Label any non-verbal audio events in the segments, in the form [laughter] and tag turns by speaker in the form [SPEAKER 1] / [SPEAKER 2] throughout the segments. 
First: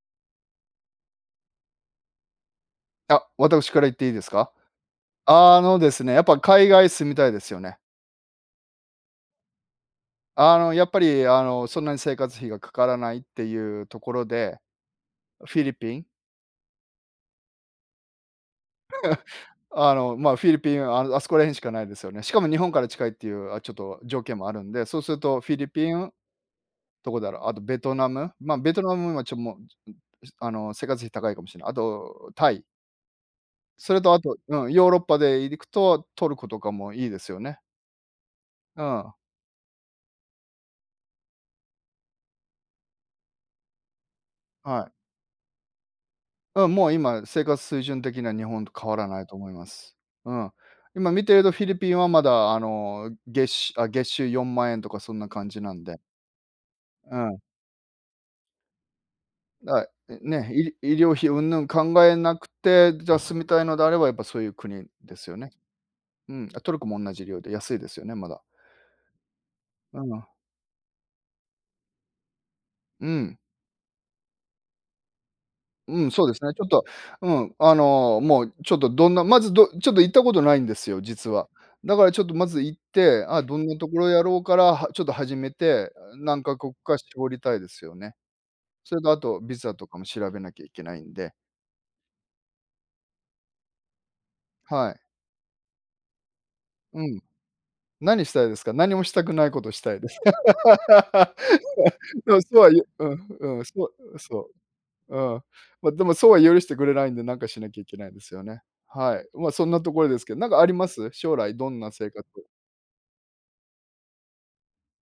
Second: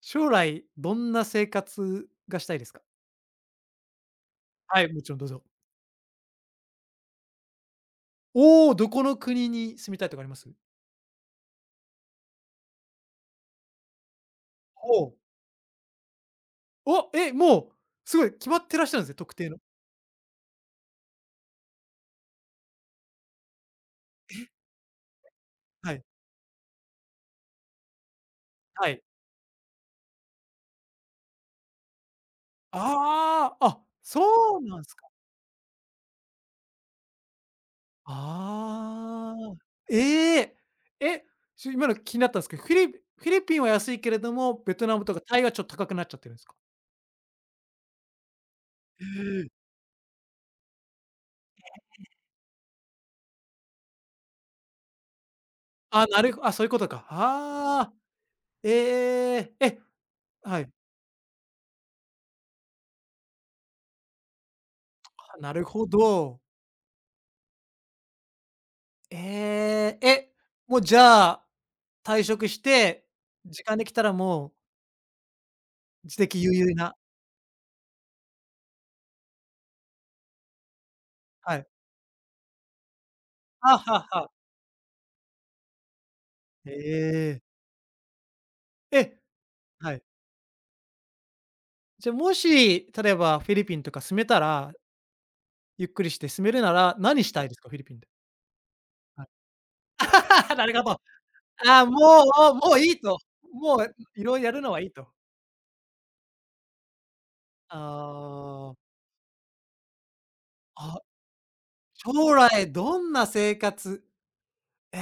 [SPEAKER 1] 将来、どんな生活がしたいですか？
[SPEAKER 2] あ、私から言っていいですか？
[SPEAKER 1] はい、もちろんどうぞ。
[SPEAKER 2] あのですね、やっぱ海外住みたいですよね。
[SPEAKER 1] おお、どこの国に住みたいとかあります？
[SPEAKER 2] やっぱり、そんなに生活費がかからないっていうところで、
[SPEAKER 1] ほう。
[SPEAKER 2] フィリピン、
[SPEAKER 1] お、え、もう、すごい決まってらっしゃるんですね、特定の。
[SPEAKER 2] まあ、フィリピン、あの、あそこら辺しかないですよね。しかも日本から近いっていう、あ、ちょっと条件もあるんで、そうするとフィリピ
[SPEAKER 1] はい。
[SPEAKER 2] ン、どこだろう、あとベトナム、まあ、ベト
[SPEAKER 1] は
[SPEAKER 2] ナ
[SPEAKER 1] い。
[SPEAKER 2] ムはちょっともう、あの、生活費高いかもしれない。あとタイ、
[SPEAKER 1] ああ、あ、
[SPEAKER 2] それとあと、
[SPEAKER 1] そう
[SPEAKER 2] うん、
[SPEAKER 1] なん
[SPEAKER 2] ヨー
[SPEAKER 1] す
[SPEAKER 2] ロッ
[SPEAKER 1] か。
[SPEAKER 2] パで行くとトルコとかもいいですよね。うん、は
[SPEAKER 1] ああ。ええ。え、ちょ、今の気になったんすけど、フィリピンは安いけれども、ベト
[SPEAKER 2] い。
[SPEAKER 1] ナムとかタイはちょっと高くなっちゃってるんすか？
[SPEAKER 2] うん、もう今、生活水準的には日本と変わ
[SPEAKER 1] え
[SPEAKER 2] らないと思いま
[SPEAKER 1] え。
[SPEAKER 2] す。うん。今見てるとフィリピンはまだあの、月収4万円とかそんな感じなんで。
[SPEAKER 1] あ、なるあ、そういうことか。
[SPEAKER 2] うん。
[SPEAKER 1] ああ、ええ。え、
[SPEAKER 2] だね、
[SPEAKER 1] はい。
[SPEAKER 2] 医療費云々考えなくて、じゃあ住みたいのであればやっぱそういう国ですよ
[SPEAKER 1] あ、
[SPEAKER 2] ね。
[SPEAKER 1] なるほ
[SPEAKER 2] う
[SPEAKER 1] ど。
[SPEAKER 2] ん、あトルコも同じ量で安いですよね、まだ。
[SPEAKER 1] え
[SPEAKER 2] う
[SPEAKER 1] え、
[SPEAKER 2] ん、
[SPEAKER 1] え、もうじゃあ、退職し
[SPEAKER 2] う
[SPEAKER 1] て、
[SPEAKER 2] ん。
[SPEAKER 1] 時間できたらもう
[SPEAKER 2] うん、
[SPEAKER 1] 自
[SPEAKER 2] そうで
[SPEAKER 1] 的
[SPEAKER 2] す
[SPEAKER 1] 優
[SPEAKER 2] ね。ちょっ
[SPEAKER 1] 々
[SPEAKER 2] と、
[SPEAKER 1] な、
[SPEAKER 2] うん、あの、もうちょっとどんなまず、どちょっと行ったことないんですよ、実は。
[SPEAKER 1] はい。
[SPEAKER 2] だからちょっとまず行って、あ、どんな
[SPEAKER 1] あ、
[SPEAKER 2] とこ
[SPEAKER 1] は
[SPEAKER 2] ろや
[SPEAKER 1] は
[SPEAKER 2] ろうから、はちょっと始めて、何カ
[SPEAKER 1] え
[SPEAKER 2] 国か絞り
[SPEAKER 1] え。
[SPEAKER 2] たいですよね。それとあ
[SPEAKER 1] え、
[SPEAKER 2] とビザと
[SPEAKER 1] は
[SPEAKER 2] かも
[SPEAKER 1] い。
[SPEAKER 2] 調べなきゃいけないんで、
[SPEAKER 1] じゃ、もし、例えばフィリピンとか住めたら、
[SPEAKER 2] はい。
[SPEAKER 1] ゆっくりして住めるなら、
[SPEAKER 2] うん。
[SPEAKER 1] 何したいですか？フィリピンで。
[SPEAKER 2] 何したいですか？何もした
[SPEAKER 1] はい。
[SPEAKER 2] くないことしたいです。
[SPEAKER 1] [laughs] なるほど。ああ、も
[SPEAKER 2] [laughs] でも
[SPEAKER 1] う
[SPEAKER 2] そうは
[SPEAKER 1] もう
[SPEAKER 2] 言う
[SPEAKER 1] いい
[SPEAKER 2] う
[SPEAKER 1] と。
[SPEAKER 2] んうん、
[SPEAKER 1] も
[SPEAKER 2] そ
[SPEAKER 1] う
[SPEAKER 2] う、
[SPEAKER 1] いろいろ
[SPEAKER 2] そ
[SPEAKER 1] やるのはいいと。
[SPEAKER 2] うん。まあ、でもそうは許してくれないんで、なんかしなきゃいけないですよね。
[SPEAKER 1] ああ、
[SPEAKER 2] はい。ま、そんなところですけど、なんかありま
[SPEAKER 1] あ、
[SPEAKER 2] す？将来どんな生活
[SPEAKER 1] 将来どんな生活、え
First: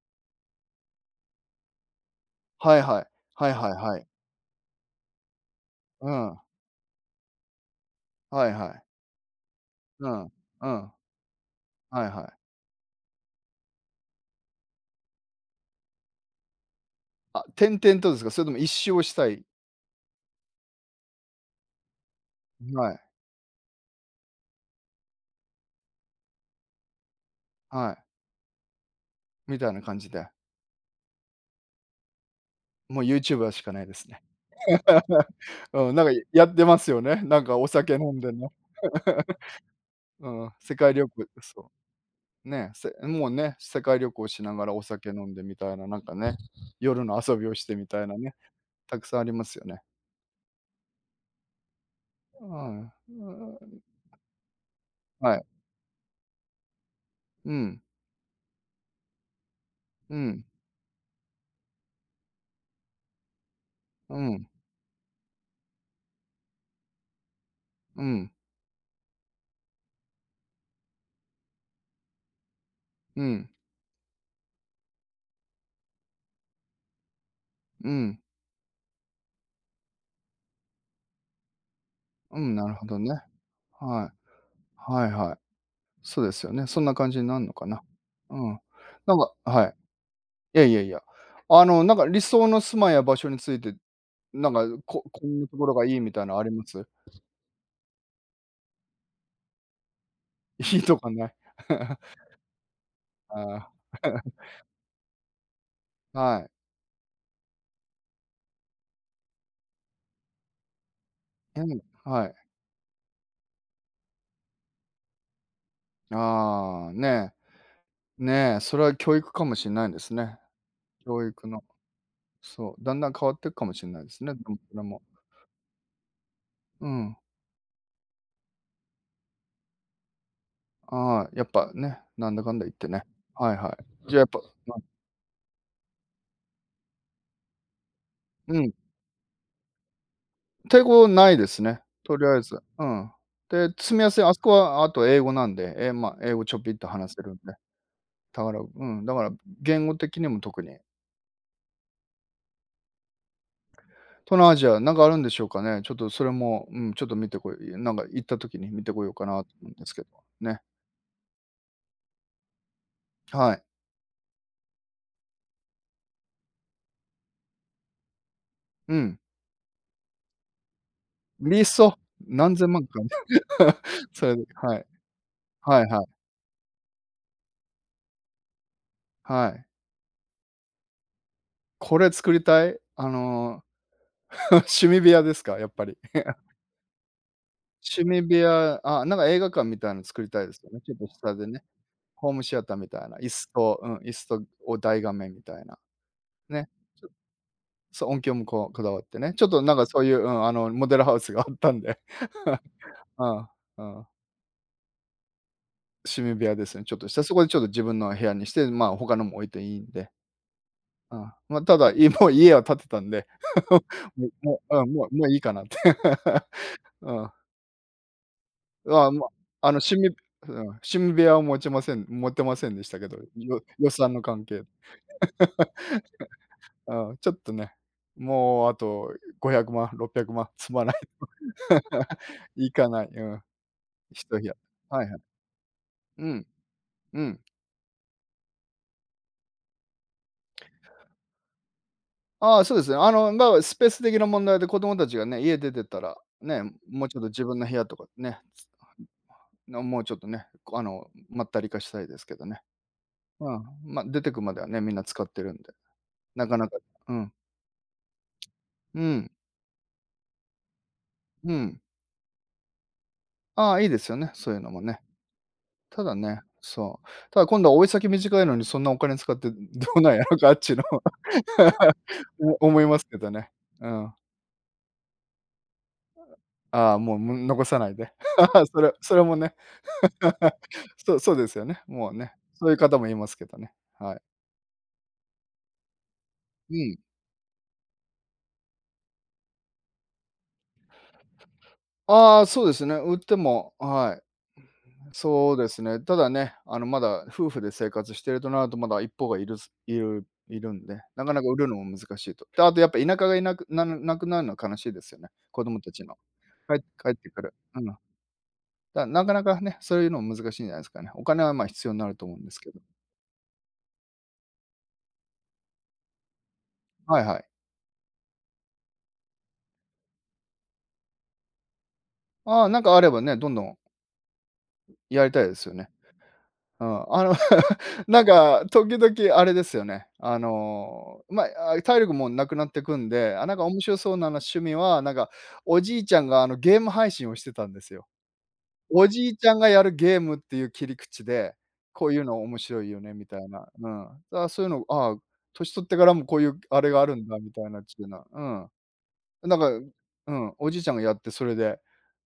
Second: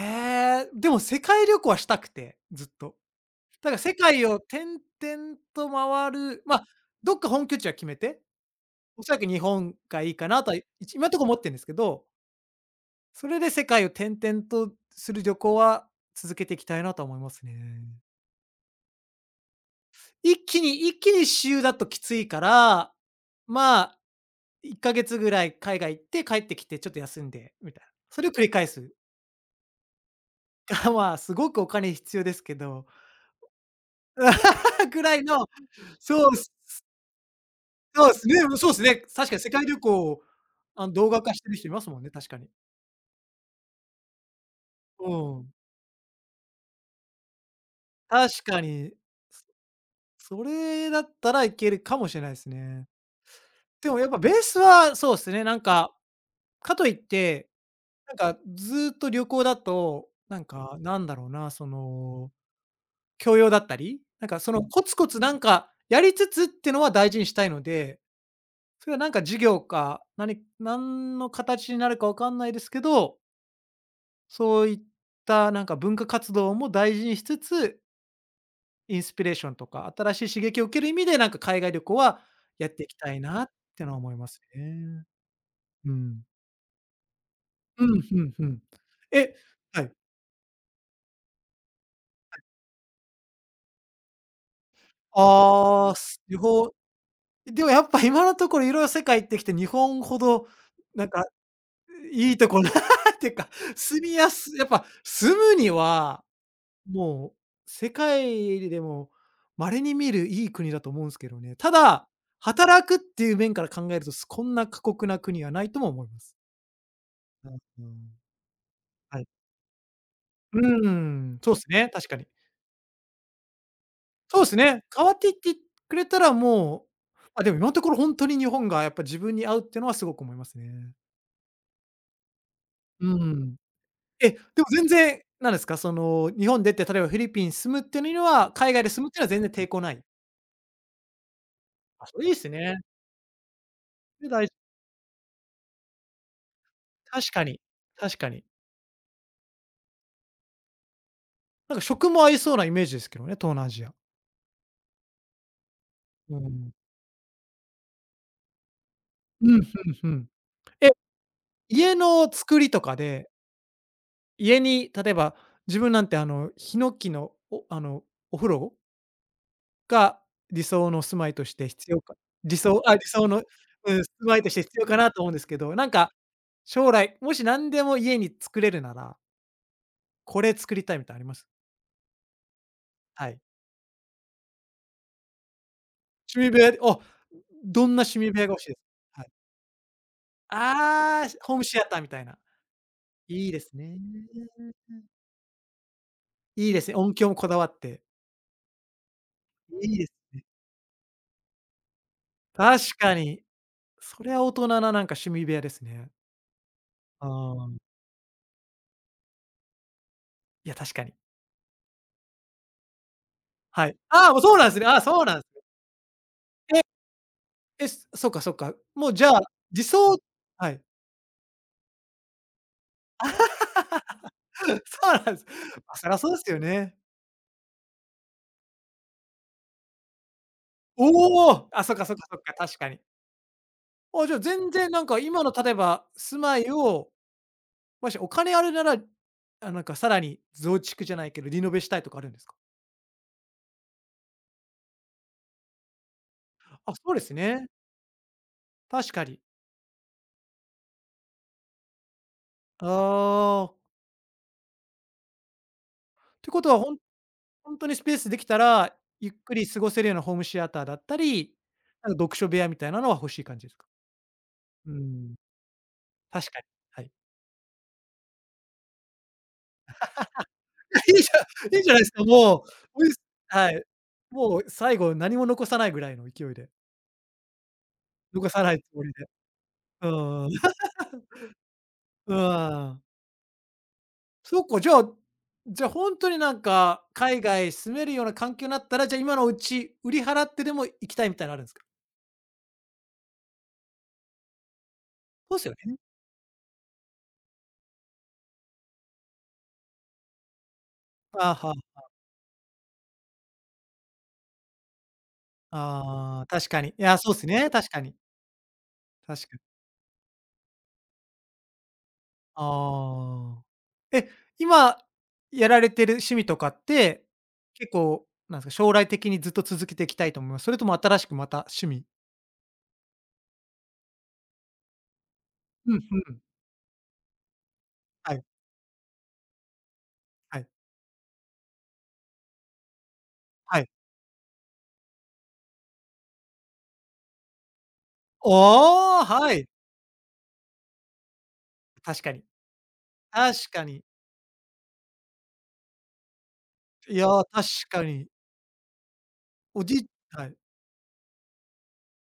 [SPEAKER 1] え、でも世界旅行はしたくて、ずっ
[SPEAKER 2] はい
[SPEAKER 1] と。
[SPEAKER 2] はい。はい
[SPEAKER 1] だ
[SPEAKER 2] は
[SPEAKER 1] か
[SPEAKER 2] い
[SPEAKER 1] ら世
[SPEAKER 2] はい。
[SPEAKER 1] 界を転々と
[SPEAKER 2] う
[SPEAKER 1] 回
[SPEAKER 2] ん。
[SPEAKER 1] る、まあ、どっか本拠地は決めて、
[SPEAKER 2] はいはい。
[SPEAKER 1] おそらく日本が
[SPEAKER 2] う
[SPEAKER 1] いいか
[SPEAKER 2] ん。
[SPEAKER 1] なとは、
[SPEAKER 2] うん。
[SPEAKER 1] 一今んとこ思ってんですけ
[SPEAKER 2] は
[SPEAKER 1] ど、
[SPEAKER 2] いはい。
[SPEAKER 1] それで世界を転々とする旅行は続けていきたいなとは思いま
[SPEAKER 2] あ、
[SPEAKER 1] すね。
[SPEAKER 2] 点々とですか？それとも一周をしたい
[SPEAKER 1] 一気に1周だときついか
[SPEAKER 2] は
[SPEAKER 1] ら、
[SPEAKER 2] い、
[SPEAKER 1] まあ、1ヶ月ぐらい海外行って帰ってきてちょっと休んでみたいな。
[SPEAKER 2] はい、
[SPEAKER 1] それを繰り返す。
[SPEAKER 2] みたいな感じで。
[SPEAKER 1] [laughs] が、まあ、すごくお金必要ですけど、
[SPEAKER 2] もうユーチューバーしかないですね。
[SPEAKER 1] [laughs] ぐらいの、
[SPEAKER 2] [laughs] うん、なんか
[SPEAKER 1] そうっ
[SPEAKER 2] や
[SPEAKER 1] す。
[SPEAKER 2] ってますよね。なんかお酒飲
[SPEAKER 1] そうで
[SPEAKER 2] ん
[SPEAKER 1] す
[SPEAKER 2] で
[SPEAKER 1] ね、う
[SPEAKER 2] ね。
[SPEAKER 1] ん、そうですね。確かに
[SPEAKER 2] [laughs]
[SPEAKER 1] 世界旅行を、
[SPEAKER 2] うん、世
[SPEAKER 1] あ
[SPEAKER 2] 界
[SPEAKER 1] の、
[SPEAKER 2] 旅
[SPEAKER 1] 動画
[SPEAKER 2] 行
[SPEAKER 1] 化してる人
[SPEAKER 2] そ
[SPEAKER 1] いますもんね、確か
[SPEAKER 2] う。
[SPEAKER 1] に。
[SPEAKER 2] もうね、世界旅行しながらお
[SPEAKER 1] う
[SPEAKER 2] 酒飲んで
[SPEAKER 1] ん。
[SPEAKER 2] みたいな、なんかね、夜の遊びをしてみたいな
[SPEAKER 1] 確
[SPEAKER 2] ね、
[SPEAKER 1] かに、
[SPEAKER 2] たくさんありますよね。
[SPEAKER 1] それだったらいけるかもしれないで
[SPEAKER 2] う
[SPEAKER 1] す
[SPEAKER 2] ん。う
[SPEAKER 1] ね。
[SPEAKER 2] ん。
[SPEAKER 1] でもやっぱベースはそうです
[SPEAKER 2] は
[SPEAKER 1] ね、
[SPEAKER 2] い。
[SPEAKER 1] なんか、かといって、
[SPEAKER 2] うん、
[SPEAKER 1] なんかずっと旅行だと、
[SPEAKER 2] う
[SPEAKER 1] な
[SPEAKER 2] ん、
[SPEAKER 1] んか、なんだろうな、その、教養だったり、
[SPEAKER 2] う
[SPEAKER 1] なんか
[SPEAKER 2] ん、
[SPEAKER 1] そのコツコツなんかやりつつってのは大事にしたいので、
[SPEAKER 2] うん、
[SPEAKER 1] それはなんか授業か、なんの形になるかわかんないですけど、
[SPEAKER 2] うん、
[SPEAKER 1] そういったなんか文化活動も大事にしつつ、
[SPEAKER 2] うん。
[SPEAKER 1] インスピレーションとか、新しい刺激を受ける意味で、なんか海外旅行は
[SPEAKER 2] うん、な
[SPEAKER 1] やっ
[SPEAKER 2] る
[SPEAKER 1] て
[SPEAKER 2] ほ
[SPEAKER 1] いき
[SPEAKER 2] どね。
[SPEAKER 1] たいなってのは
[SPEAKER 2] はい。
[SPEAKER 1] 思いますね。
[SPEAKER 2] はいはい。
[SPEAKER 1] う
[SPEAKER 2] そ
[SPEAKER 1] ん。
[SPEAKER 2] うですよね。そんな感じになるのかな。
[SPEAKER 1] うん、ふん
[SPEAKER 2] う
[SPEAKER 1] ふん。
[SPEAKER 2] ん。なんか
[SPEAKER 1] え、
[SPEAKER 2] はい。
[SPEAKER 1] はい。
[SPEAKER 2] いやいやいや。あの、なんか理想の住まいや場所について、[laughs] こんなところが
[SPEAKER 1] あ
[SPEAKER 2] い
[SPEAKER 1] あ、
[SPEAKER 2] いみ
[SPEAKER 1] す、
[SPEAKER 2] たいな
[SPEAKER 1] 旅
[SPEAKER 2] のありま
[SPEAKER 1] 行
[SPEAKER 2] す？
[SPEAKER 1] でもやっぱ今のところ色々世界行ってきて、日本ほど
[SPEAKER 2] [laughs] いいと
[SPEAKER 1] なん
[SPEAKER 2] か
[SPEAKER 1] か
[SPEAKER 2] ない？
[SPEAKER 1] いいところっ
[SPEAKER 2] [laughs]
[SPEAKER 1] ていうか、
[SPEAKER 2] ああ。
[SPEAKER 1] 住みやすやっぱ住むに
[SPEAKER 2] [laughs]
[SPEAKER 1] は
[SPEAKER 2] はい。
[SPEAKER 1] もう、世界でも稀に見るいい国だと思うんすけどね。
[SPEAKER 2] う
[SPEAKER 1] た
[SPEAKER 2] ん、
[SPEAKER 1] だ、
[SPEAKER 2] はい。
[SPEAKER 1] 働くっていう面から考えると、す、こんな過酷な国はないとも思います。
[SPEAKER 2] ああ、ね
[SPEAKER 1] うん、うん。
[SPEAKER 2] ねえ、それは教
[SPEAKER 1] はい。
[SPEAKER 2] 育かもしれないですね。
[SPEAKER 1] うー
[SPEAKER 2] 教
[SPEAKER 1] ん、
[SPEAKER 2] 育
[SPEAKER 1] そうっ
[SPEAKER 2] の。
[SPEAKER 1] すね、確かに。
[SPEAKER 2] そう、だんだん変わっていくかもしれないですね、
[SPEAKER 1] そ
[SPEAKER 2] で
[SPEAKER 1] うです
[SPEAKER 2] もそれ
[SPEAKER 1] ね、
[SPEAKER 2] も。
[SPEAKER 1] 変わっていってくれたらもう、
[SPEAKER 2] うん。
[SPEAKER 1] あ、でも今のところほんとに日本がやっぱ自分に合うってのはすごく思いますね。
[SPEAKER 2] ああ、やっぱね、なんだかんだ言ってね。
[SPEAKER 1] うー
[SPEAKER 2] はい
[SPEAKER 1] ん。
[SPEAKER 2] はい。じゃあやっ
[SPEAKER 1] え、で
[SPEAKER 2] ぱ
[SPEAKER 1] も
[SPEAKER 2] ま
[SPEAKER 1] 全然、なんですか、その、日本出て、例えばフィリピン住むっていうのには、
[SPEAKER 2] うん。
[SPEAKER 1] 海外で住むっていうのは全然抵抗ない？
[SPEAKER 2] 抵抗ないですね、
[SPEAKER 1] あ、
[SPEAKER 2] と
[SPEAKER 1] そ
[SPEAKER 2] り
[SPEAKER 1] れいいっ
[SPEAKER 2] あえ
[SPEAKER 1] す
[SPEAKER 2] ず。
[SPEAKER 1] ね。
[SPEAKER 2] うん。で、住みやすい、
[SPEAKER 1] それ
[SPEAKER 2] あそ
[SPEAKER 1] 大
[SPEAKER 2] こ
[SPEAKER 1] 事、
[SPEAKER 2] はあと英語なんで、え、まあ、英語ちょぴっと話せ
[SPEAKER 1] 確
[SPEAKER 2] るん
[SPEAKER 1] か
[SPEAKER 2] で。
[SPEAKER 1] に、確か
[SPEAKER 2] だ
[SPEAKER 1] に。
[SPEAKER 2] からうん、だから言語的にも特に。
[SPEAKER 1] なんか食も合いそうなイメージですけどね、東南アジア。
[SPEAKER 2] 東南アジアなんかあるんでしょうかね。ちょっとそれ
[SPEAKER 1] う
[SPEAKER 2] も、
[SPEAKER 1] ん。
[SPEAKER 2] うん、ちょっと見てこいなんか行った時に見てこようかなと
[SPEAKER 1] うん、
[SPEAKER 2] 思う
[SPEAKER 1] ふ
[SPEAKER 2] んです
[SPEAKER 1] ん
[SPEAKER 2] けど、
[SPEAKER 1] ふん。
[SPEAKER 2] ね。
[SPEAKER 1] え、家の作りとかで、
[SPEAKER 2] はい。
[SPEAKER 1] 家に例えば、自分なんてあの、ヒノキの、お、あの、お風呂
[SPEAKER 2] うん。
[SPEAKER 1] が理想の住まいとし
[SPEAKER 2] リ
[SPEAKER 1] て必
[SPEAKER 2] ソ
[SPEAKER 1] 要か、
[SPEAKER 2] 何
[SPEAKER 1] 理
[SPEAKER 2] 千
[SPEAKER 1] 想
[SPEAKER 2] 万
[SPEAKER 1] あ、
[SPEAKER 2] か
[SPEAKER 1] 理
[SPEAKER 2] ね。
[SPEAKER 1] 想の、うん、住
[SPEAKER 2] [laughs] それ
[SPEAKER 1] まい
[SPEAKER 2] で
[SPEAKER 1] として
[SPEAKER 2] は
[SPEAKER 1] 必
[SPEAKER 2] い。
[SPEAKER 1] 要かなと思うんですけど、
[SPEAKER 2] はい
[SPEAKER 1] なん
[SPEAKER 2] はい。
[SPEAKER 1] か、将来、もし何でも家に作れるなら、
[SPEAKER 2] はい。
[SPEAKER 1] これ作りたいみたいのあります？
[SPEAKER 2] これ作りたい。あ
[SPEAKER 1] はい。
[SPEAKER 2] の、[laughs] 趣味部屋ですか？やっぱり。
[SPEAKER 1] 趣味部屋で、あ、どんな
[SPEAKER 2] 趣
[SPEAKER 1] 趣
[SPEAKER 2] 味
[SPEAKER 1] 味
[SPEAKER 2] 部
[SPEAKER 1] 部屋が欲しいです？
[SPEAKER 2] 屋、あ、なん
[SPEAKER 1] はい。
[SPEAKER 2] か映画館みたいなの作りたいですよね、ちょっと
[SPEAKER 1] ああ、
[SPEAKER 2] 下で
[SPEAKER 1] ホー
[SPEAKER 2] ね。
[SPEAKER 1] ムシアターみたい
[SPEAKER 2] ホー
[SPEAKER 1] な。
[SPEAKER 2] ムシアターみたいな、
[SPEAKER 1] いいですね。
[SPEAKER 2] 椅子とを大画面みたいな、ね。
[SPEAKER 1] いいですね、音響もこだわって。
[SPEAKER 2] そう、音響もこうこだわってね。ちょっとなんか
[SPEAKER 1] いい
[SPEAKER 2] そう
[SPEAKER 1] で
[SPEAKER 2] い
[SPEAKER 1] す。
[SPEAKER 2] う、うん、あの、モデルハウスがあったんで。
[SPEAKER 1] 確か
[SPEAKER 2] [laughs] う
[SPEAKER 1] に。
[SPEAKER 2] ん、うん。
[SPEAKER 1] それは大人なな、んか趣味部屋ですね。
[SPEAKER 2] 趣味部屋ですね、ちょっとした。
[SPEAKER 1] あ
[SPEAKER 2] そこでちょっと
[SPEAKER 1] あ、
[SPEAKER 2] 自分の部屋にして、まあ、他のも置いていいんで。
[SPEAKER 1] いや、確かに。
[SPEAKER 2] うん。まあ、ただ、もう家は建てたんで、
[SPEAKER 1] はい。
[SPEAKER 2] [laughs] も
[SPEAKER 1] ああ、もう
[SPEAKER 2] う
[SPEAKER 1] そう
[SPEAKER 2] も
[SPEAKER 1] なんで
[SPEAKER 2] う、
[SPEAKER 1] す
[SPEAKER 2] う
[SPEAKER 1] ね。
[SPEAKER 2] ん、
[SPEAKER 1] ああ、
[SPEAKER 2] もう
[SPEAKER 1] そ
[SPEAKER 2] も
[SPEAKER 1] う
[SPEAKER 2] うい
[SPEAKER 1] な
[SPEAKER 2] い
[SPEAKER 1] んす
[SPEAKER 2] かなって。[laughs]
[SPEAKER 1] ね。
[SPEAKER 2] うん。
[SPEAKER 1] え、え、そっかそっか。も
[SPEAKER 2] あ、
[SPEAKER 1] うじ
[SPEAKER 2] ま
[SPEAKER 1] ゃあ、
[SPEAKER 2] あ、あの、
[SPEAKER 1] 自
[SPEAKER 2] 趣味
[SPEAKER 1] 走、
[SPEAKER 2] うん、
[SPEAKER 1] はい。
[SPEAKER 2] 趣味部屋を持ちません持ってませんでしたけど、予算の関係で。
[SPEAKER 1] [laughs] そうなんです。ま、そりゃそうですよね。
[SPEAKER 2] うん、ちょっとね、もうあと500万、600万積まない。
[SPEAKER 1] おお！あ、そっかそっ
[SPEAKER 2] [laughs]
[SPEAKER 1] かそっか、
[SPEAKER 2] い
[SPEAKER 1] 確か
[SPEAKER 2] か
[SPEAKER 1] に。
[SPEAKER 2] ない、うん、
[SPEAKER 1] あ、じゃ
[SPEAKER 2] 1
[SPEAKER 1] あ
[SPEAKER 2] 部屋。
[SPEAKER 1] 全然な
[SPEAKER 2] は
[SPEAKER 1] ん
[SPEAKER 2] いは
[SPEAKER 1] か
[SPEAKER 2] い。
[SPEAKER 1] 今の例えば
[SPEAKER 2] う
[SPEAKER 1] 住
[SPEAKER 2] ん、
[SPEAKER 1] まいを、
[SPEAKER 2] うん。
[SPEAKER 1] もしお金あるなら、あ、なんかさらに増築じゃないけど、リノベしたいとかあるんですか？
[SPEAKER 2] ああ、そうですね。あの、まあ、スペース的な問題で子供たちがね、家出てたら、ね、
[SPEAKER 1] あ、
[SPEAKER 2] もう
[SPEAKER 1] そう
[SPEAKER 2] ちょ
[SPEAKER 1] で
[SPEAKER 2] っと
[SPEAKER 1] す
[SPEAKER 2] 自分の
[SPEAKER 1] ね。
[SPEAKER 2] 部屋とかね、
[SPEAKER 1] 確かに。
[SPEAKER 2] のもうちょっとね、あの、まったり化したいですけどね。
[SPEAKER 1] あ
[SPEAKER 2] うん、
[SPEAKER 1] あ。
[SPEAKER 2] まあ、出てくまではね、みんな使ってるんで、
[SPEAKER 1] っ
[SPEAKER 2] な
[SPEAKER 1] て
[SPEAKER 2] か
[SPEAKER 1] こ
[SPEAKER 2] な
[SPEAKER 1] と
[SPEAKER 2] か、
[SPEAKER 1] は、
[SPEAKER 2] うん、
[SPEAKER 1] ほんとにスペースできたら、
[SPEAKER 2] う
[SPEAKER 1] ゆ
[SPEAKER 2] ん、
[SPEAKER 1] っくり過ごせるようなホームシアターだった
[SPEAKER 2] う
[SPEAKER 1] り、
[SPEAKER 2] ん。
[SPEAKER 1] なんか読書部屋みたいなのは欲しい感じで
[SPEAKER 2] あ
[SPEAKER 1] す
[SPEAKER 2] あ、
[SPEAKER 1] か？
[SPEAKER 2] いいですよね、そういうのも
[SPEAKER 1] うー
[SPEAKER 2] ね。
[SPEAKER 1] ん、
[SPEAKER 2] ただね、
[SPEAKER 1] 確かに、
[SPEAKER 2] そ
[SPEAKER 1] は
[SPEAKER 2] う、
[SPEAKER 1] い。
[SPEAKER 2] ただ今度は追い先短いのにそんなお金使ってどうなんやろか、あっちの。
[SPEAKER 1] [laughs] いいじいいじゃないすか、
[SPEAKER 2] [laughs]
[SPEAKER 1] も
[SPEAKER 2] 思いま
[SPEAKER 1] う、
[SPEAKER 2] す
[SPEAKER 1] うい
[SPEAKER 2] け
[SPEAKER 1] す、
[SPEAKER 2] どね。
[SPEAKER 1] はい。
[SPEAKER 2] うん。
[SPEAKER 1] もう最後何も残さないぐらいの勢いで、
[SPEAKER 2] ああ、もう、残さないで。
[SPEAKER 1] 残さ
[SPEAKER 2] [laughs]
[SPEAKER 1] な
[SPEAKER 2] そ
[SPEAKER 1] い
[SPEAKER 2] れ
[SPEAKER 1] つもり
[SPEAKER 2] それ
[SPEAKER 1] で。
[SPEAKER 2] もね。
[SPEAKER 1] うんうん。[laughs]
[SPEAKER 2] [laughs] そうですよね。もう
[SPEAKER 1] う
[SPEAKER 2] ね。そういう
[SPEAKER 1] ー
[SPEAKER 2] 方
[SPEAKER 1] ん。
[SPEAKER 2] もいますけどね。はい。
[SPEAKER 1] そっか、じゃあ、じゃ、ほんとになん
[SPEAKER 2] うん。
[SPEAKER 1] か、海外住めるような環境なったら、じゃ、今のうち売り払ってでも行きたいみたいのあるんすか？
[SPEAKER 2] ああ、そうですね。売ってもはい。そう
[SPEAKER 1] そう
[SPEAKER 2] で
[SPEAKER 1] すよ
[SPEAKER 2] す
[SPEAKER 1] ね。
[SPEAKER 2] ね。ただね、あの、まだ夫婦で生活してるとなると、まだ一方がいるすいるいるんで、なかなか
[SPEAKER 1] ああ、
[SPEAKER 2] 売る
[SPEAKER 1] は
[SPEAKER 2] のも
[SPEAKER 1] あ、
[SPEAKER 2] 難しいと。で、あとやっぱ田舎がいなくななくなるのは悲しいですよね。子供たちの。
[SPEAKER 1] ああ、確
[SPEAKER 2] 帰
[SPEAKER 1] かに。い
[SPEAKER 2] 帰っ
[SPEAKER 1] や、
[SPEAKER 2] て
[SPEAKER 1] そうっ
[SPEAKER 2] く
[SPEAKER 1] す
[SPEAKER 2] る。
[SPEAKER 1] ね、
[SPEAKER 2] う
[SPEAKER 1] 確
[SPEAKER 2] ん。
[SPEAKER 1] かに。
[SPEAKER 2] だ、なか
[SPEAKER 1] 確
[SPEAKER 2] な
[SPEAKER 1] か
[SPEAKER 2] か
[SPEAKER 1] に。
[SPEAKER 2] ね、そういうのも難しいんじゃないですかね。お金は、ま、必要になると思うんですけど。
[SPEAKER 1] ああ。え、今やられてる趣味とかっ
[SPEAKER 2] はい
[SPEAKER 1] て、
[SPEAKER 2] はい。
[SPEAKER 1] 結構、なんですか、将来的にずっと続けていきたいと思います？それとも新しくまた趣味、
[SPEAKER 2] ああ、なんかあればね、どんどんやりたいですよね。
[SPEAKER 1] うん、うん。
[SPEAKER 2] うん。あの [laughs]、なん
[SPEAKER 1] はい、
[SPEAKER 2] か時々あれですよね。あ
[SPEAKER 1] はい、
[SPEAKER 2] の、ま、あ、体力もなくなってくんで、あ、なんか面
[SPEAKER 1] はい。
[SPEAKER 2] 白そうな、趣味は、なんかおじいちゃんが、あの、ゲーム配信をしてたんですよ。お
[SPEAKER 1] ああ、
[SPEAKER 2] じいち
[SPEAKER 1] は
[SPEAKER 2] ゃんが
[SPEAKER 1] い。
[SPEAKER 2] やるゲームっていう切り口で、こうい
[SPEAKER 1] 確
[SPEAKER 2] う
[SPEAKER 1] か
[SPEAKER 2] の
[SPEAKER 1] に。
[SPEAKER 2] 面白いよねみたいな。
[SPEAKER 1] 確か
[SPEAKER 2] う
[SPEAKER 1] に。
[SPEAKER 2] ん。あそういうの、ああ、年取ってからもこういうあれがある
[SPEAKER 1] い
[SPEAKER 2] ん
[SPEAKER 1] や、
[SPEAKER 2] だみた
[SPEAKER 1] 確
[SPEAKER 2] いなって
[SPEAKER 1] か
[SPEAKER 2] いうな。
[SPEAKER 1] に。
[SPEAKER 2] うん。なんか、う
[SPEAKER 1] は
[SPEAKER 2] ん、
[SPEAKER 1] い、
[SPEAKER 2] おじいちゃんがやって、それで、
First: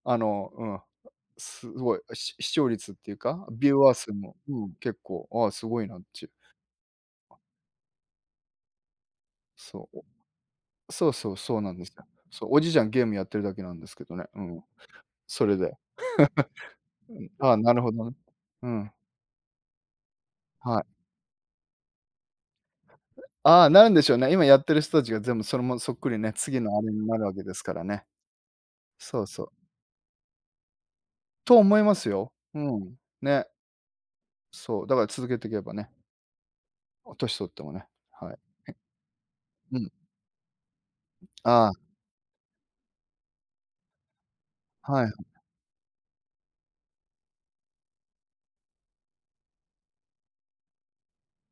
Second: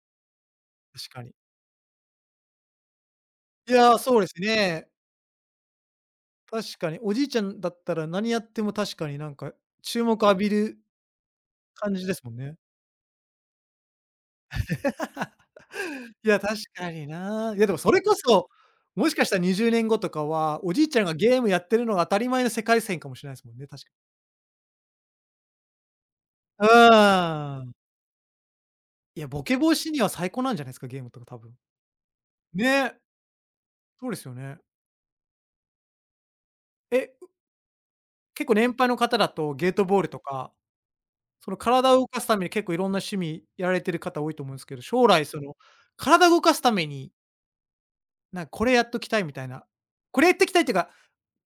[SPEAKER 2] あの、うん、
[SPEAKER 1] 確かに。
[SPEAKER 2] すごい、視聴率っていうか、ビ
[SPEAKER 1] い
[SPEAKER 2] ューアー
[SPEAKER 1] や、
[SPEAKER 2] 数
[SPEAKER 1] そうです
[SPEAKER 2] も、うん、
[SPEAKER 1] ね。
[SPEAKER 2] 結構、ああ、すごいなっちゅう。
[SPEAKER 1] 確かに。おじいちゃんだったら何やっても確かになんか
[SPEAKER 2] そう、
[SPEAKER 1] 注目浴びる
[SPEAKER 2] そうなんです
[SPEAKER 1] 感
[SPEAKER 2] よ。
[SPEAKER 1] じですもん
[SPEAKER 2] そう、
[SPEAKER 1] ね。
[SPEAKER 2] おじいちゃんゲームやってるだけなんですけどね、うん。それで、
[SPEAKER 1] [laughs] いや、確かに
[SPEAKER 2] あ
[SPEAKER 1] な。
[SPEAKER 2] あ、
[SPEAKER 1] いや、
[SPEAKER 2] な
[SPEAKER 1] でも
[SPEAKER 2] るほ
[SPEAKER 1] それ
[SPEAKER 2] ど
[SPEAKER 1] こ
[SPEAKER 2] ね。
[SPEAKER 1] そ、
[SPEAKER 2] うん、
[SPEAKER 1] もしかしたら20年後とかは、お
[SPEAKER 2] は
[SPEAKER 1] じいち
[SPEAKER 2] い。
[SPEAKER 1] ゃんがゲームやってるのが当たり前の世界線かもしれないですもん
[SPEAKER 2] あ
[SPEAKER 1] ね、
[SPEAKER 2] あ、な
[SPEAKER 1] 確
[SPEAKER 2] る
[SPEAKER 1] か、
[SPEAKER 2] んでしょうね。今やってる人たちが全部それもそっくりね、次
[SPEAKER 1] う
[SPEAKER 2] のあれになるわけです
[SPEAKER 1] ー
[SPEAKER 2] か
[SPEAKER 1] ん。
[SPEAKER 2] らね。
[SPEAKER 1] い
[SPEAKER 2] そ
[SPEAKER 1] や、
[SPEAKER 2] う
[SPEAKER 1] ボ
[SPEAKER 2] そう。
[SPEAKER 1] ケ防止には最高なんじゃないですか、ゲームとか多分。
[SPEAKER 2] と思いますよ。うん。
[SPEAKER 1] ね、
[SPEAKER 2] ね。
[SPEAKER 1] そうですよね。
[SPEAKER 2] そう、だから続けていけばね、
[SPEAKER 1] え、
[SPEAKER 2] 年取ってもね、はい。
[SPEAKER 1] 結構年配の方だとゲー
[SPEAKER 2] う
[SPEAKER 1] ト
[SPEAKER 2] ん。
[SPEAKER 1] ボールとか、
[SPEAKER 2] あ
[SPEAKER 1] その
[SPEAKER 2] あ、はい
[SPEAKER 1] 体を動かすために結構いろんな趣味やられてる方多いと思うんですけど、
[SPEAKER 2] は
[SPEAKER 1] 将
[SPEAKER 2] い。
[SPEAKER 1] 来その、体動かすために、なんかこれやっときたいみたいな、これやってきたいっていうか、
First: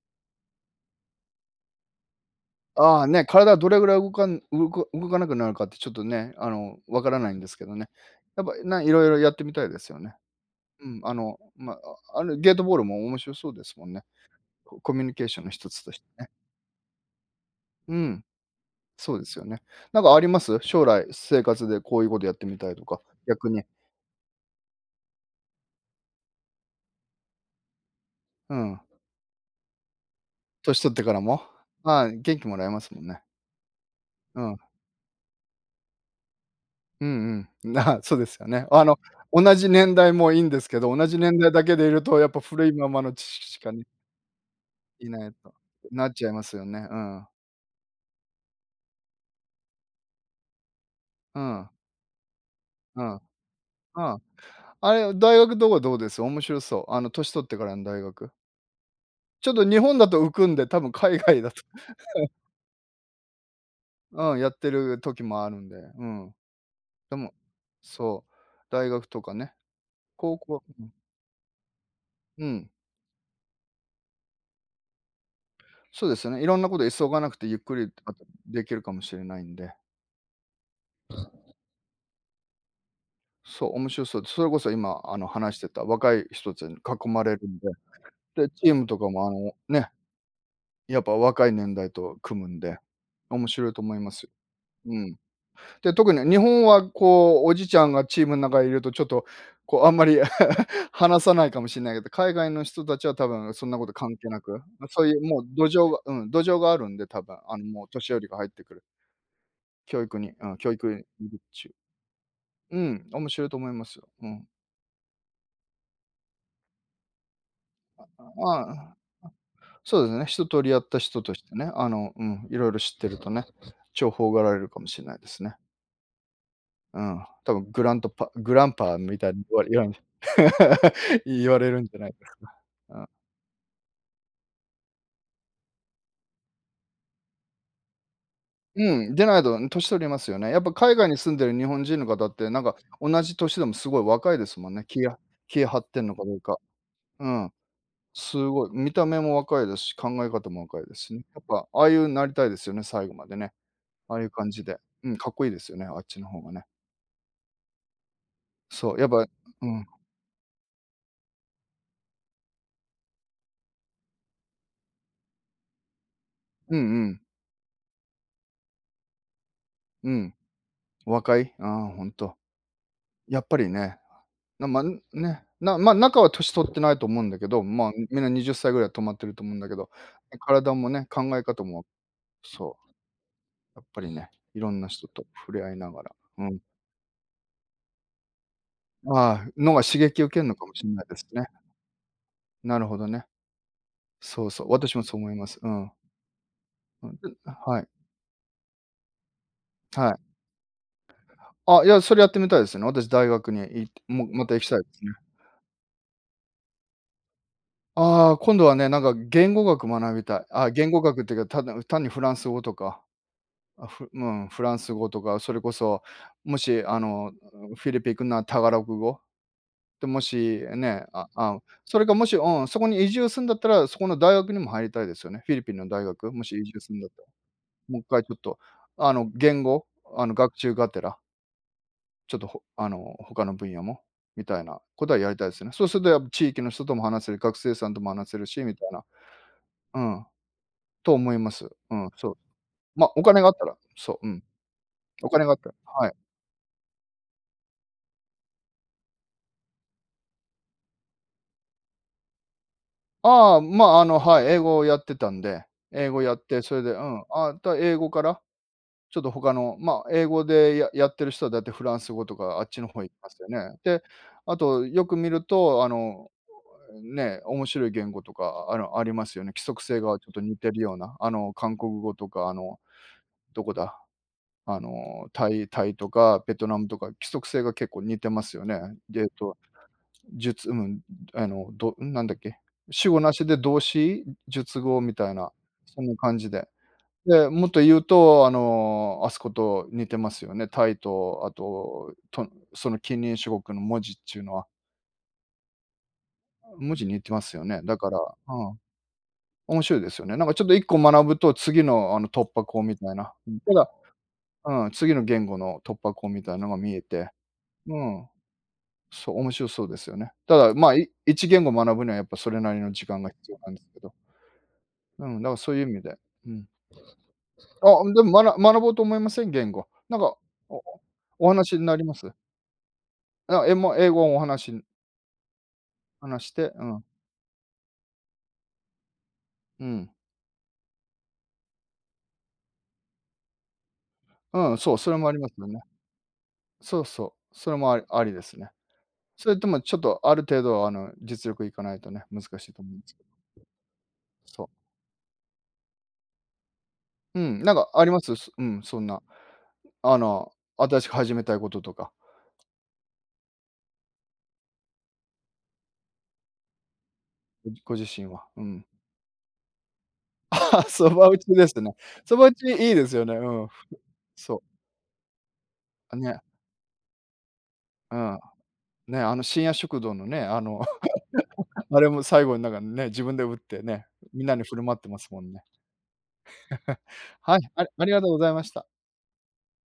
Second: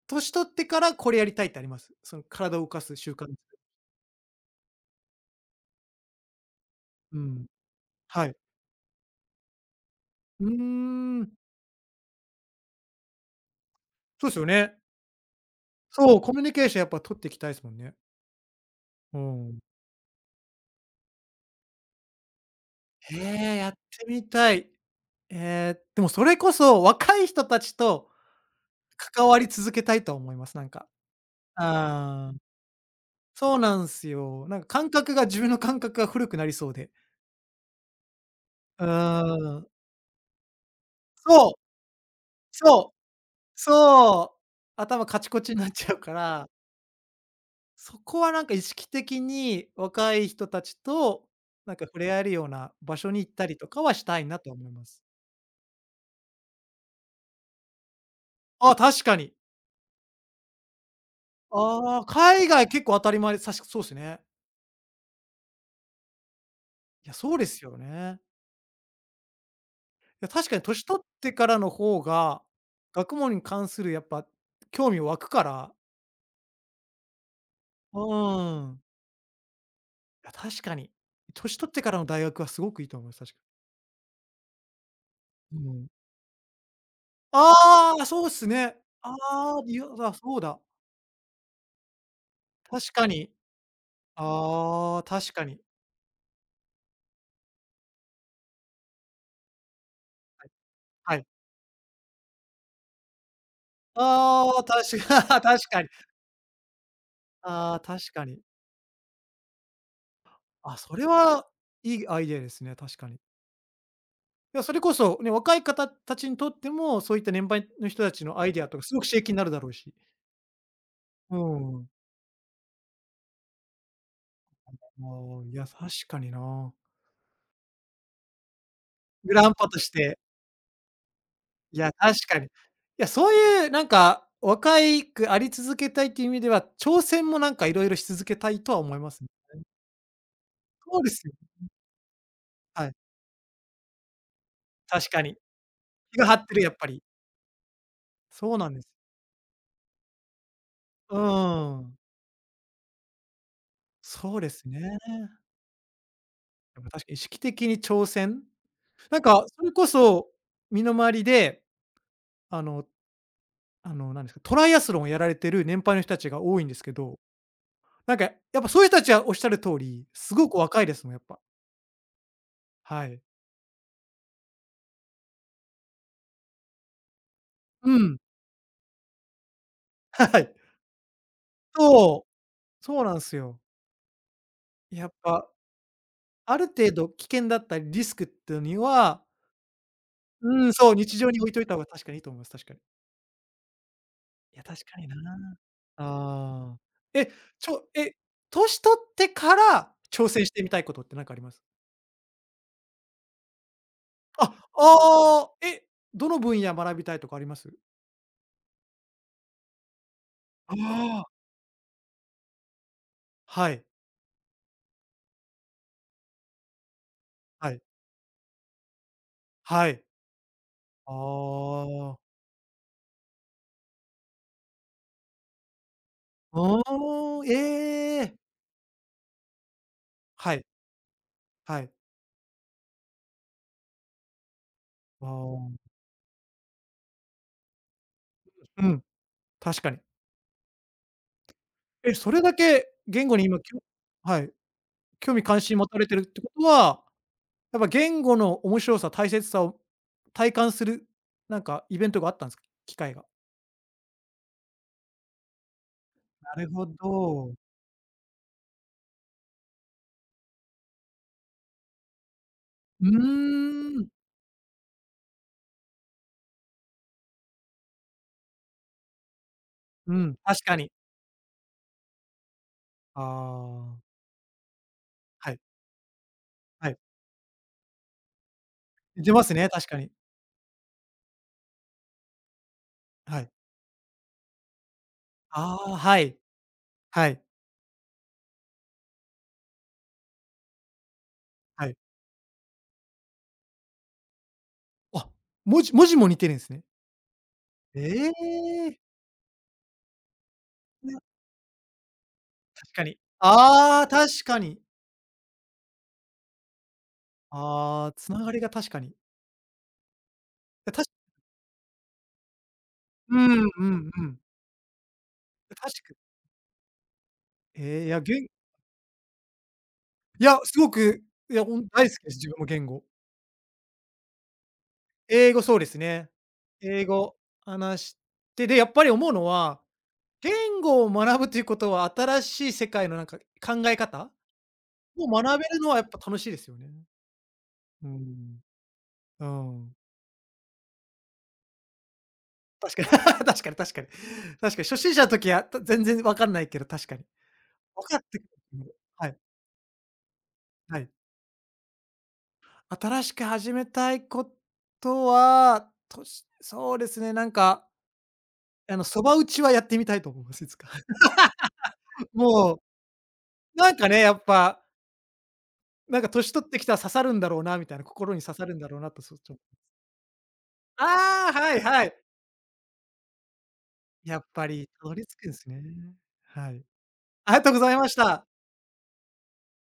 [SPEAKER 1] 年取ってからこれやりたいってあります？その体を動かす
[SPEAKER 2] ああ、
[SPEAKER 1] 習
[SPEAKER 2] ね、
[SPEAKER 1] 慣。
[SPEAKER 2] 体どれぐらい動かなくなるかってちょっとね、あの、わから
[SPEAKER 1] う
[SPEAKER 2] ないんで
[SPEAKER 1] ん。
[SPEAKER 2] すけどね。
[SPEAKER 1] はい。
[SPEAKER 2] やっぱ、色々やってみたいですよね。
[SPEAKER 1] うー
[SPEAKER 2] うん、あ
[SPEAKER 1] ん、
[SPEAKER 2] の、ま、ああの、ゲートボールも面白そうですもんね。
[SPEAKER 1] そうですよね。
[SPEAKER 2] コミュニケーションの一つとして
[SPEAKER 1] そう、
[SPEAKER 2] ね。
[SPEAKER 1] コミュニケーションやっぱ取っていきたいですもん
[SPEAKER 2] う
[SPEAKER 1] ね。
[SPEAKER 2] ん、そ
[SPEAKER 1] う
[SPEAKER 2] うですよ
[SPEAKER 1] ん。
[SPEAKER 2] ね。なんかあります？将来、生活でこういうことやってみたいとか、
[SPEAKER 1] へ
[SPEAKER 2] 逆
[SPEAKER 1] え、
[SPEAKER 2] に。
[SPEAKER 1] やってみたい。ええ、でもそれこそ若い人たちと
[SPEAKER 2] うん、
[SPEAKER 1] 関わり続けたいと思います、なん
[SPEAKER 2] 年
[SPEAKER 1] か。
[SPEAKER 2] 取ってからも。まあ、
[SPEAKER 1] ああ、
[SPEAKER 2] 元気もらえますもんね。
[SPEAKER 1] そうなんす
[SPEAKER 2] う
[SPEAKER 1] よ。
[SPEAKER 2] ん。
[SPEAKER 1] なんか感覚が自分の感覚が古くなりそうで。
[SPEAKER 2] うんうん。[laughs] そうですよね。
[SPEAKER 1] う
[SPEAKER 2] 同
[SPEAKER 1] ー
[SPEAKER 2] じ
[SPEAKER 1] ん。
[SPEAKER 2] 年代もいいんですけど、同じ年
[SPEAKER 1] そ
[SPEAKER 2] 代
[SPEAKER 1] う、
[SPEAKER 2] だけでいるとやっぱ古いま
[SPEAKER 1] そう、
[SPEAKER 2] まの知識しかね、
[SPEAKER 1] そう。頭
[SPEAKER 2] い
[SPEAKER 1] カ
[SPEAKER 2] な
[SPEAKER 1] チ
[SPEAKER 2] い
[SPEAKER 1] コ
[SPEAKER 2] と、
[SPEAKER 1] チになっちゃう
[SPEAKER 2] なっ
[SPEAKER 1] か
[SPEAKER 2] ちゃいま
[SPEAKER 1] ら、
[SPEAKER 2] すよね。うん。
[SPEAKER 1] そこはなんか意識的に若い人たちと、
[SPEAKER 2] うん。
[SPEAKER 1] なんか触れ合えるような場
[SPEAKER 2] う
[SPEAKER 1] 所
[SPEAKER 2] ん。
[SPEAKER 1] に行ったりとかは
[SPEAKER 2] う
[SPEAKER 1] した
[SPEAKER 2] ん。
[SPEAKER 1] いなと思いま
[SPEAKER 2] あ
[SPEAKER 1] す。
[SPEAKER 2] れ、大学とかどうです？面白そう。年取ってからの大学。
[SPEAKER 1] あ、確かに。
[SPEAKER 2] ちょっと日本だと浮くんで、多分海外だと、
[SPEAKER 1] ああ、海外結構当たり前で、確かそうですね。
[SPEAKER 2] うん、やってる時もあるんで、うん。
[SPEAKER 1] いや、
[SPEAKER 2] でも
[SPEAKER 1] そうですよね。
[SPEAKER 2] そう、大学とかね、
[SPEAKER 1] いや、
[SPEAKER 2] 高
[SPEAKER 1] 確かに
[SPEAKER 2] 校、
[SPEAKER 1] 年取ってからの方が、
[SPEAKER 2] うん、
[SPEAKER 1] 学問に関するやっぱ興味湧くから、
[SPEAKER 2] そうですよね。いろんなこと急がなくてゆっくり、
[SPEAKER 1] う
[SPEAKER 2] あと、
[SPEAKER 1] ー
[SPEAKER 2] できる
[SPEAKER 1] ん。
[SPEAKER 2] かもしれないんで、
[SPEAKER 1] いや、確かに。年取ってからの大学はすごくいいと思います、確かに。
[SPEAKER 2] そう、面白そう。それこそ今、話
[SPEAKER 1] う
[SPEAKER 2] してた
[SPEAKER 1] ん。
[SPEAKER 2] 若い人たちに囲まれるんで、
[SPEAKER 1] ああ、そうっす
[SPEAKER 2] で、チー
[SPEAKER 1] ね。
[SPEAKER 2] ムとか
[SPEAKER 1] あ
[SPEAKER 2] も、
[SPEAKER 1] あ、いや、
[SPEAKER 2] ね、
[SPEAKER 1] だ、そうだ。
[SPEAKER 2] やっぱ若い年代と組むんで、
[SPEAKER 1] 確かに。
[SPEAKER 2] 面白いと思います。う
[SPEAKER 1] ああ、
[SPEAKER 2] ん。
[SPEAKER 1] 確かに。
[SPEAKER 2] で、特に日本はこう、おじちゃんがチームの中にいるとちょっと、こう、あんまり [laughs]
[SPEAKER 1] は
[SPEAKER 2] 話
[SPEAKER 1] い。
[SPEAKER 2] さないかもしれないけど、海外の人たちは多分そんなこと関係な
[SPEAKER 1] あ
[SPEAKER 2] く、
[SPEAKER 1] あ、
[SPEAKER 2] ま
[SPEAKER 1] 確
[SPEAKER 2] そういうも
[SPEAKER 1] か、 [laughs]
[SPEAKER 2] う
[SPEAKER 1] 確
[SPEAKER 2] 土
[SPEAKER 1] かに。
[SPEAKER 2] 壌がうん、土壌があるんで、多分、
[SPEAKER 1] ああ、
[SPEAKER 2] もう年
[SPEAKER 1] 確
[SPEAKER 2] 寄
[SPEAKER 1] か
[SPEAKER 2] りが
[SPEAKER 1] に。
[SPEAKER 2] 入ってくる。教育に、うん、教
[SPEAKER 1] あ、
[SPEAKER 2] 育
[SPEAKER 1] それ
[SPEAKER 2] にいる、
[SPEAKER 1] は
[SPEAKER 2] う。
[SPEAKER 1] いいアイデアですね、確
[SPEAKER 2] ん、
[SPEAKER 1] かに。
[SPEAKER 2] 面白いと思いますよ。うん。
[SPEAKER 1] いや、それこそね、若い方たちにとっても、そういった年配の人たちのアイ
[SPEAKER 2] ま
[SPEAKER 1] デアとかす
[SPEAKER 2] あ、
[SPEAKER 1] ごく刺激になるだろうし。
[SPEAKER 2] そうですね、一通りやった人と
[SPEAKER 1] う
[SPEAKER 2] してね、
[SPEAKER 1] ん。
[SPEAKER 2] うん、いろいろ知ってるとね、重宝がられる
[SPEAKER 1] あ
[SPEAKER 2] かもしれないです
[SPEAKER 1] あ、い
[SPEAKER 2] ね。
[SPEAKER 1] や、確かにな。
[SPEAKER 2] うん、多分グランパーみたい
[SPEAKER 1] グ
[SPEAKER 2] に
[SPEAKER 1] ラン
[SPEAKER 2] 言わ
[SPEAKER 1] パ
[SPEAKER 2] れ [laughs] 言
[SPEAKER 1] と
[SPEAKER 2] わ
[SPEAKER 1] し
[SPEAKER 2] れ
[SPEAKER 1] て、
[SPEAKER 2] [laughs] 言われ
[SPEAKER 1] い
[SPEAKER 2] るん
[SPEAKER 1] や、
[SPEAKER 2] じゃない
[SPEAKER 1] 確
[SPEAKER 2] です
[SPEAKER 1] かに。い
[SPEAKER 2] か。
[SPEAKER 1] や、そういうなんか、若いくあり続けたいっていう意味では、挑戦もなんかいろいろし続けたいとは
[SPEAKER 2] うん
[SPEAKER 1] 思い
[SPEAKER 2] う
[SPEAKER 1] ま
[SPEAKER 2] ん、
[SPEAKER 1] す
[SPEAKER 2] で
[SPEAKER 1] ね。
[SPEAKER 2] ないと年取りますよね。やっぱ海
[SPEAKER 1] そう
[SPEAKER 2] 外
[SPEAKER 1] で
[SPEAKER 2] に
[SPEAKER 1] すよ。
[SPEAKER 2] 住んでる日本人の方って、なんか
[SPEAKER 1] はい、
[SPEAKER 2] 同じ年でもすごい若いですもんね。
[SPEAKER 1] 確かに。
[SPEAKER 2] 気張ってんの
[SPEAKER 1] 気
[SPEAKER 2] か
[SPEAKER 1] が張
[SPEAKER 2] どう
[SPEAKER 1] って
[SPEAKER 2] か。
[SPEAKER 1] る、やっぱり。
[SPEAKER 2] うん、す
[SPEAKER 1] そう
[SPEAKER 2] ご
[SPEAKER 1] な
[SPEAKER 2] い、
[SPEAKER 1] んです。
[SPEAKER 2] 見た目も若いですし、考え方も若いですし
[SPEAKER 1] う
[SPEAKER 2] ね。やっぱああい
[SPEAKER 1] ん。
[SPEAKER 2] うなりたいですよね、最後までね。ああいう
[SPEAKER 1] そうで
[SPEAKER 2] 感じ
[SPEAKER 1] す
[SPEAKER 2] で。
[SPEAKER 1] ね。
[SPEAKER 2] うん、かっこいいですよね、あっちの方がね。
[SPEAKER 1] やっぱ確かに意識的に挑戦。
[SPEAKER 2] そう、やっ
[SPEAKER 1] なん
[SPEAKER 2] ぱ、
[SPEAKER 1] かそ
[SPEAKER 2] う
[SPEAKER 1] れ
[SPEAKER 2] ん、
[SPEAKER 1] こそ、身の回りで、あのあの、なんですか、トライアスロンをやられてる年配の人たちが多いんで
[SPEAKER 2] うん
[SPEAKER 1] すけ
[SPEAKER 2] う
[SPEAKER 1] ど、
[SPEAKER 2] ん、
[SPEAKER 1] なんかやっぱそういう人たちはおっしゃる通り、
[SPEAKER 2] う
[SPEAKER 1] す
[SPEAKER 2] ん、
[SPEAKER 1] ごく若いですもん、やっ
[SPEAKER 2] 若
[SPEAKER 1] ぱ。
[SPEAKER 2] い、ああ、ほんと。
[SPEAKER 1] はい。
[SPEAKER 2] やっぱりね、な、ま、ん、ね、なまねなま中は年取ってないと思うんだけど、ま
[SPEAKER 1] う
[SPEAKER 2] あ、
[SPEAKER 1] ん。
[SPEAKER 2] みんな20歳ぐらいは止まってると思うんだけど、
[SPEAKER 1] [laughs]
[SPEAKER 2] ね、
[SPEAKER 1] はい。
[SPEAKER 2] 体もね、考え方も、
[SPEAKER 1] そ
[SPEAKER 2] そ
[SPEAKER 1] う、そうなんすよ。
[SPEAKER 2] う、やっぱりね、いろんな人
[SPEAKER 1] やっ
[SPEAKER 2] と
[SPEAKER 1] ぱ、
[SPEAKER 2] 触れ合いながら、う
[SPEAKER 1] あ
[SPEAKER 2] ん。
[SPEAKER 1] る程度危険だったりリスクってのには、
[SPEAKER 2] ああ、のが刺激を受けんのか
[SPEAKER 1] うん、
[SPEAKER 2] もしれ
[SPEAKER 1] そう、
[SPEAKER 2] ないで
[SPEAKER 1] 日
[SPEAKER 2] す
[SPEAKER 1] 常に
[SPEAKER 2] ね。
[SPEAKER 1] 置いといた方が確かにいいと思います、確か
[SPEAKER 2] な
[SPEAKER 1] に。
[SPEAKER 2] るほどね。そう
[SPEAKER 1] いや、
[SPEAKER 2] そう、
[SPEAKER 1] 確
[SPEAKER 2] 私
[SPEAKER 1] か
[SPEAKER 2] も
[SPEAKER 1] に
[SPEAKER 2] そう思いま
[SPEAKER 1] な。
[SPEAKER 2] す。うん。
[SPEAKER 1] ああ。
[SPEAKER 2] うん、
[SPEAKER 1] え、ち
[SPEAKER 2] は
[SPEAKER 1] ょ
[SPEAKER 2] い、
[SPEAKER 1] え、年取ってから
[SPEAKER 2] はい。
[SPEAKER 1] 挑戦してみたいことって何かあります？
[SPEAKER 2] あ、いや、それやってみたいですね。私大学にも
[SPEAKER 1] あ、
[SPEAKER 2] また行きたいですね。
[SPEAKER 1] ああ、え、どの分野学びたいとかあります？
[SPEAKER 2] ああ、今度はね、なんか言語学学びたい。あ、
[SPEAKER 1] あ
[SPEAKER 2] 言語学っ
[SPEAKER 1] あ、
[SPEAKER 2] ていうか、ただ単にフランス語とか、
[SPEAKER 1] はい、
[SPEAKER 2] うん、フランス語とか、それこそ、もし、
[SPEAKER 1] はい、
[SPEAKER 2] フィリピン行くならタガログ語。
[SPEAKER 1] はい。
[SPEAKER 2] で、もしね、あ
[SPEAKER 1] あ
[SPEAKER 2] あ、それが
[SPEAKER 1] あ。
[SPEAKER 2] もし、うん、そこに移住するんだったら、そこの大学にも入りたいですよね。フィリピンの大学、もし移
[SPEAKER 1] あ
[SPEAKER 2] 住するんだったら。
[SPEAKER 1] あ、え
[SPEAKER 2] もう一回ち
[SPEAKER 1] え。
[SPEAKER 2] ょっと、言語、
[SPEAKER 1] は
[SPEAKER 2] 学
[SPEAKER 1] い、
[SPEAKER 2] 習がてら、
[SPEAKER 1] はい。
[SPEAKER 2] ちょっと、ほあの、他の分野も、みたいなことは
[SPEAKER 1] あ
[SPEAKER 2] やりたいですね。そう
[SPEAKER 1] あ、
[SPEAKER 2] するとやっぱ地域の人とも話せる、学生さんとも話せるし、み
[SPEAKER 1] う
[SPEAKER 2] たい
[SPEAKER 1] ん、
[SPEAKER 2] な。
[SPEAKER 1] 確かに。
[SPEAKER 2] うん、と思います。うん、
[SPEAKER 1] え、
[SPEAKER 2] そ
[SPEAKER 1] そ
[SPEAKER 2] う。
[SPEAKER 1] れだけ
[SPEAKER 2] まあ、お
[SPEAKER 1] 言語
[SPEAKER 2] 金
[SPEAKER 1] に
[SPEAKER 2] があっ
[SPEAKER 1] 今
[SPEAKER 2] た
[SPEAKER 1] き
[SPEAKER 2] ら、
[SPEAKER 1] ょ
[SPEAKER 2] そう、う
[SPEAKER 1] は
[SPEAKER 2] ん、
[SPEAKER 1] い、
[SPEAKER 2] お
[SPEAKER 1] 興味
[SPEAKER 2] 金があっ
[SPEAKER 1] 関
[SPEAKER 2] たら、
[SPEAKER 1] 心持たれ
[SPEAKER 2] はい。
[SPEAKER 1] てるってことは、やっぱ言語の面白さ、大切さを体感する、なんかイベントがあったんすか？機会が。
[SPEAKER 2] ああ、まあ、はい、英語をやってたんで、英語やっ
[SPEAKER 1] な
[SPEAKER 2] て、
[SPEAKER 1] る
[SPEAKER 2] それ
[SPEAKER 1] ほ
[SPEAKER 2] で、うん、
[SPEAKER 1] ど。
[SPEAKER 2] 英語から、ちょっと他の、まあ、英語でややってる人はだいたいフランス語とかあっちの方
[SPEAKER 1] う
[SPEAKER 2] 行きますよね。
[SPEAKER 1] ー
[SPEAKER 2] で、
[SPEAKER 1] ん。
[SPEAKER 2] あとよく見ると、ね、面白い言語とか、ありますよね。規則性が
[SPEAKER 1] う
[SPEAKER 2] ちょっ
[SPEAKER 1] ん、
[SPEAKER 2] と似
[SPEAKER 1] 確
[SPEAKER 2] て
[SPEAKER 1] か
[SPEAKER 2] る
[SPEAKER 1] に。
[SPEAKER 2] ような、韓国語とか、
[SPEAKER 1] あ
[SPEAKER 2] どこ
[SPEAKER 1] あ、
[SPEAKER 2] だ、タ
[SPEAKER 1] はい、
[SPEAKER 2] イタイとかベトナム
[SPEAKER 1] は
[SPEAKER 2] と
[SPEAKER 1] い。
[SPEAKER 2] か規則性が結構似てますよね。
[SPEAKER 1] 似
[SPEAKER 2] で、
[SPEAKER 1] てます
[SPEAKER 2] と
[SPEAKER 1] ね、確かに。
[SPEAKER 2] 術、うん、どなんだっけ、主語な
[SPEAKER 1] は
[SPEAKER 2] し
[SPEAKER 1] い。
[SPEAKER 2] で動詞、述語みたいな、
[SPEAKER 1] ああ、
[SPEAKER 2] そんな
[SPEAKER 1] は
[SPEAKER 2] 感
[SPEAKER 1] い。
[SPEAKER 2] じで。
[SPEAKER 1] はい、
[SPEAKER 2] で、もっと言うと、あそこと似てますよね。タイと、あ
[SPEAKER 1] はい。
[SPEAKER 2] と、とその近隣諸国の文字っちゅうのは、
[SPEAKER 1] あ、文字も似てるんですね。
[SPEAKER 2] 文字似てますよね。だから、
[SPEAKER 1] え
[SPEAKER 2] うん、
[SPEAKER 1] え。
[SPEAKER 2] 面白いですよね。なんかちょっと1個
[SPEAKER 1] な
[SPEAKER 2] 学ぶと、次のあの突破口
[SPEAKER 1] 確
[SPEAKER 2] み
[SPEAKER 1] か
[SPEAKER 2] たい
[SPEAKER 1] に。
[SPEAKER 2] な、うん、ただ、
[SPEAKER 1] ああ、確かに。
[SPEAKER 2] うん、次の言語の突破口みたいなのが見えて、う
[SPEAKER 1] ああ、
[SPEAKER 2] ん、
[SPEAKER 1] 繋がりが確かに。
[SPEAKER 2] そう、面白そうですよね。ただ、ま
[SPEAKER 1] や、
[SPEAKER 2] あ、
[SPEAKER 1] たし
[SPEAKER 2] 1言語学ぶにはやっぱそれなりの時間が
[SPEAKER 1] う
[SPEAKER 2] 必要
[SPEAKER 1] ん
[SPEAKER 2] なんで
[SPEAKER 1] う
[SPEAKER 2] すけ
[SPEAKER 1] ん
[SPEAKER 2] ど。
[SPEAKER 1] うん。
[SPEAKER 2] うん、だからそういう
[SPEAKER 1] 確
[SPEAKER 2] 意味
[SPEAKER 1] か
[SPEAKER 2] で。うん。あ、
[SPEAKER 1] ええ、いや、
[SPEAKER 2] でも、
[SPEAKER 1] げん
[SPEAKER 2] 学ぼうと思いません？言語。なんか、
[SPEAKER 1] いや、す
[SPEAKER 2] お
[SPEAKER 1] ごく、
[SPEAKER 2] お
[SPEAKER 1] いや、ほ
[SPEAKER 2] 話に
[SPEAKER 1] ん
[SPEAKER 2] なり
[SPEAKER 1] 大
[SPEAKER 2] ま
[SPEAKER 1] 好き
[SPEAKER 2] す？
[SPEAKER 1] です、自分も言語。
[SPEAKER 2] あ、英語をお話
[SPEAKER 1] 英語そうですね。
[SPEAKER 2] 話して、うん、
[SPEAKER 1] 英語話して、で、やっぱり思うのは
[SPEAKER 2] うん、
[SPEAKER 1] 言語を学ぶということは、新しい世界のなんか考え方
[SPEAKER 2] うん、そう、それ
[SPEAKER 1] を
[SPEAKER 2] もあり
[SPEAKER 1] 学
[SPEAKER 2] ます
[SPEAKER 1] べ
[SPEAKER 2] よ
[SPEAKER 1] る
[SPEAKER 2] ね。
[SPEAKER 1] のはやっぱ楽しいですよね。
[SPEAKER 2] そうそう、それもあり
[SPEAKER 1] う
[SPEAKER 2] ありです
[SPEAKER 1] ん。
[SPEAKER 2] ね。
[SPEAKER 1] う
[SPEAKER 2] それともち
[SPEAKER 1] ん。
[SPEAKER 2] ょっとある程度、実力いかないとね、難しいと思う
[SPEAKER 1] 確
[SPEAKER 2] ん
[SPEAKER 1] か
[SPEAKER 2] で
[SPEAKER 1] に
[SPEAKER 2] すけど、
[SPEAKER 1] [laughs] 確かに確かに。
[SPEAKER 2] そう。
[SPEAKER 1] 確かに初心者の時は、た全然わかんないけど、確かに。
[SPEAKER 2] うん、なんかあ
[SPEAKER 1] 分
[SPEAKER 2] り
[SPEAKER 1] か
[SPEAKER 2] ま
[SPEAKER 1] っ
[SPEAKER 2] す？
[SPEAKER 1] てく
[SPEAKER 2] うん、
[SPEAKER 1] る
[SPEAKER 2] そんな、
[SPEAKER 1] はい、
[SPEAKER 2] あの、
[SPEAKER 1] は
[SPEAKER 2] 新し
[SPEAKER 1] い。
[SPEAKER 2] く始めたいこととか、
[SPEAKER 1] 新しく始めたいことは、としそうですね、なんか、
[SPEAKER 2] ご自身は。うん。
[SPEAKER 1] あの、そば打ちはやってみたいと思い
[SPEAKER 2] [laughs]
[SPEAKER 1] ます、いつ
[SPEAKER 2] ああ、
[SPEAKER 1] か。
[SPEAKER 2] そば打ちですね。
[SPEAKER 1] [laughs]
[SPEAKER 2] そば打ちい
[SPEAKER 1] も
[SPEAKER 2] い
[SPEAKER 1] う、
[SPEAKER 2] ですよね、うん。
[SPEAKER 1] なんかね、やっ
[SPEAKER 2] そ
[SPEAKER 1] ぱ、
[SPEAKER 2] う、
[SPEAKER 1] なんか
[SPEAKER 2] ね、
[SPEAKER 1] 年取ってきたら刺さるんだろうなみたいな、
[SPEAKER 2] う
[SPEAKER 1] 心
[SPEAKER 2] ん。
[SPEAKER 1] に刺さるんだろうな
[SPEAKER 2] ね、
[SPEAKER 1] と、そ
[SPEAKER 2] あ
[SPEAKER 1] う
[SPEAKER 2] の
[SPEAKER 1] ちょっ
[SPEAKER 2] 深夜
[SPEAKER 1] と
[SPEAKER 2] 食堂のね、あの、[laughs]
[SPEAKER 1] ああ、はい
[SPEAKER 2] あ
[SPEAKER 1] は
[SPEAKER 2] れ
[SPEAKER 1] い。
[SPEAKER 2] も最後になんかね、自分で打ってね、
[SPEAKER 1] や
[SPEAKER 2] み
[SPEAKER 1] っ
[SPEAKER 2] んなに
[SPEAKER 1] ぱ
[SPEAKER 2] 振る
[SPEAKER 1] り
[SPEAKER 2] 舞って
[SPEAKER 1] たど
[SPEAKER 2] ま
[SPEAKER 1] り
[SPEAKER 2] す
[SPEAKER 1] 着
[SPEAKER 2] も
[SPEAKER 1] く
[SPEAKER 2] ん
[SPEAKER 1] ん
[SPEAKER 2] ね。
[SPEAKER 1] すね。はい。あ
[SPEAKER 2] は
[SPEAKER 1] り
[SPEAKER 2] い、
[SPEAKER 1] がとうござい
[SPEAKER 2] あ
[SPEAKER 1] ま
[SPEAKER 2] り
[SPEAKER 1] し
[SPEAKER 2] がとうご
[SPEAKER 1] た。
[SPEAKER 2] ざいました。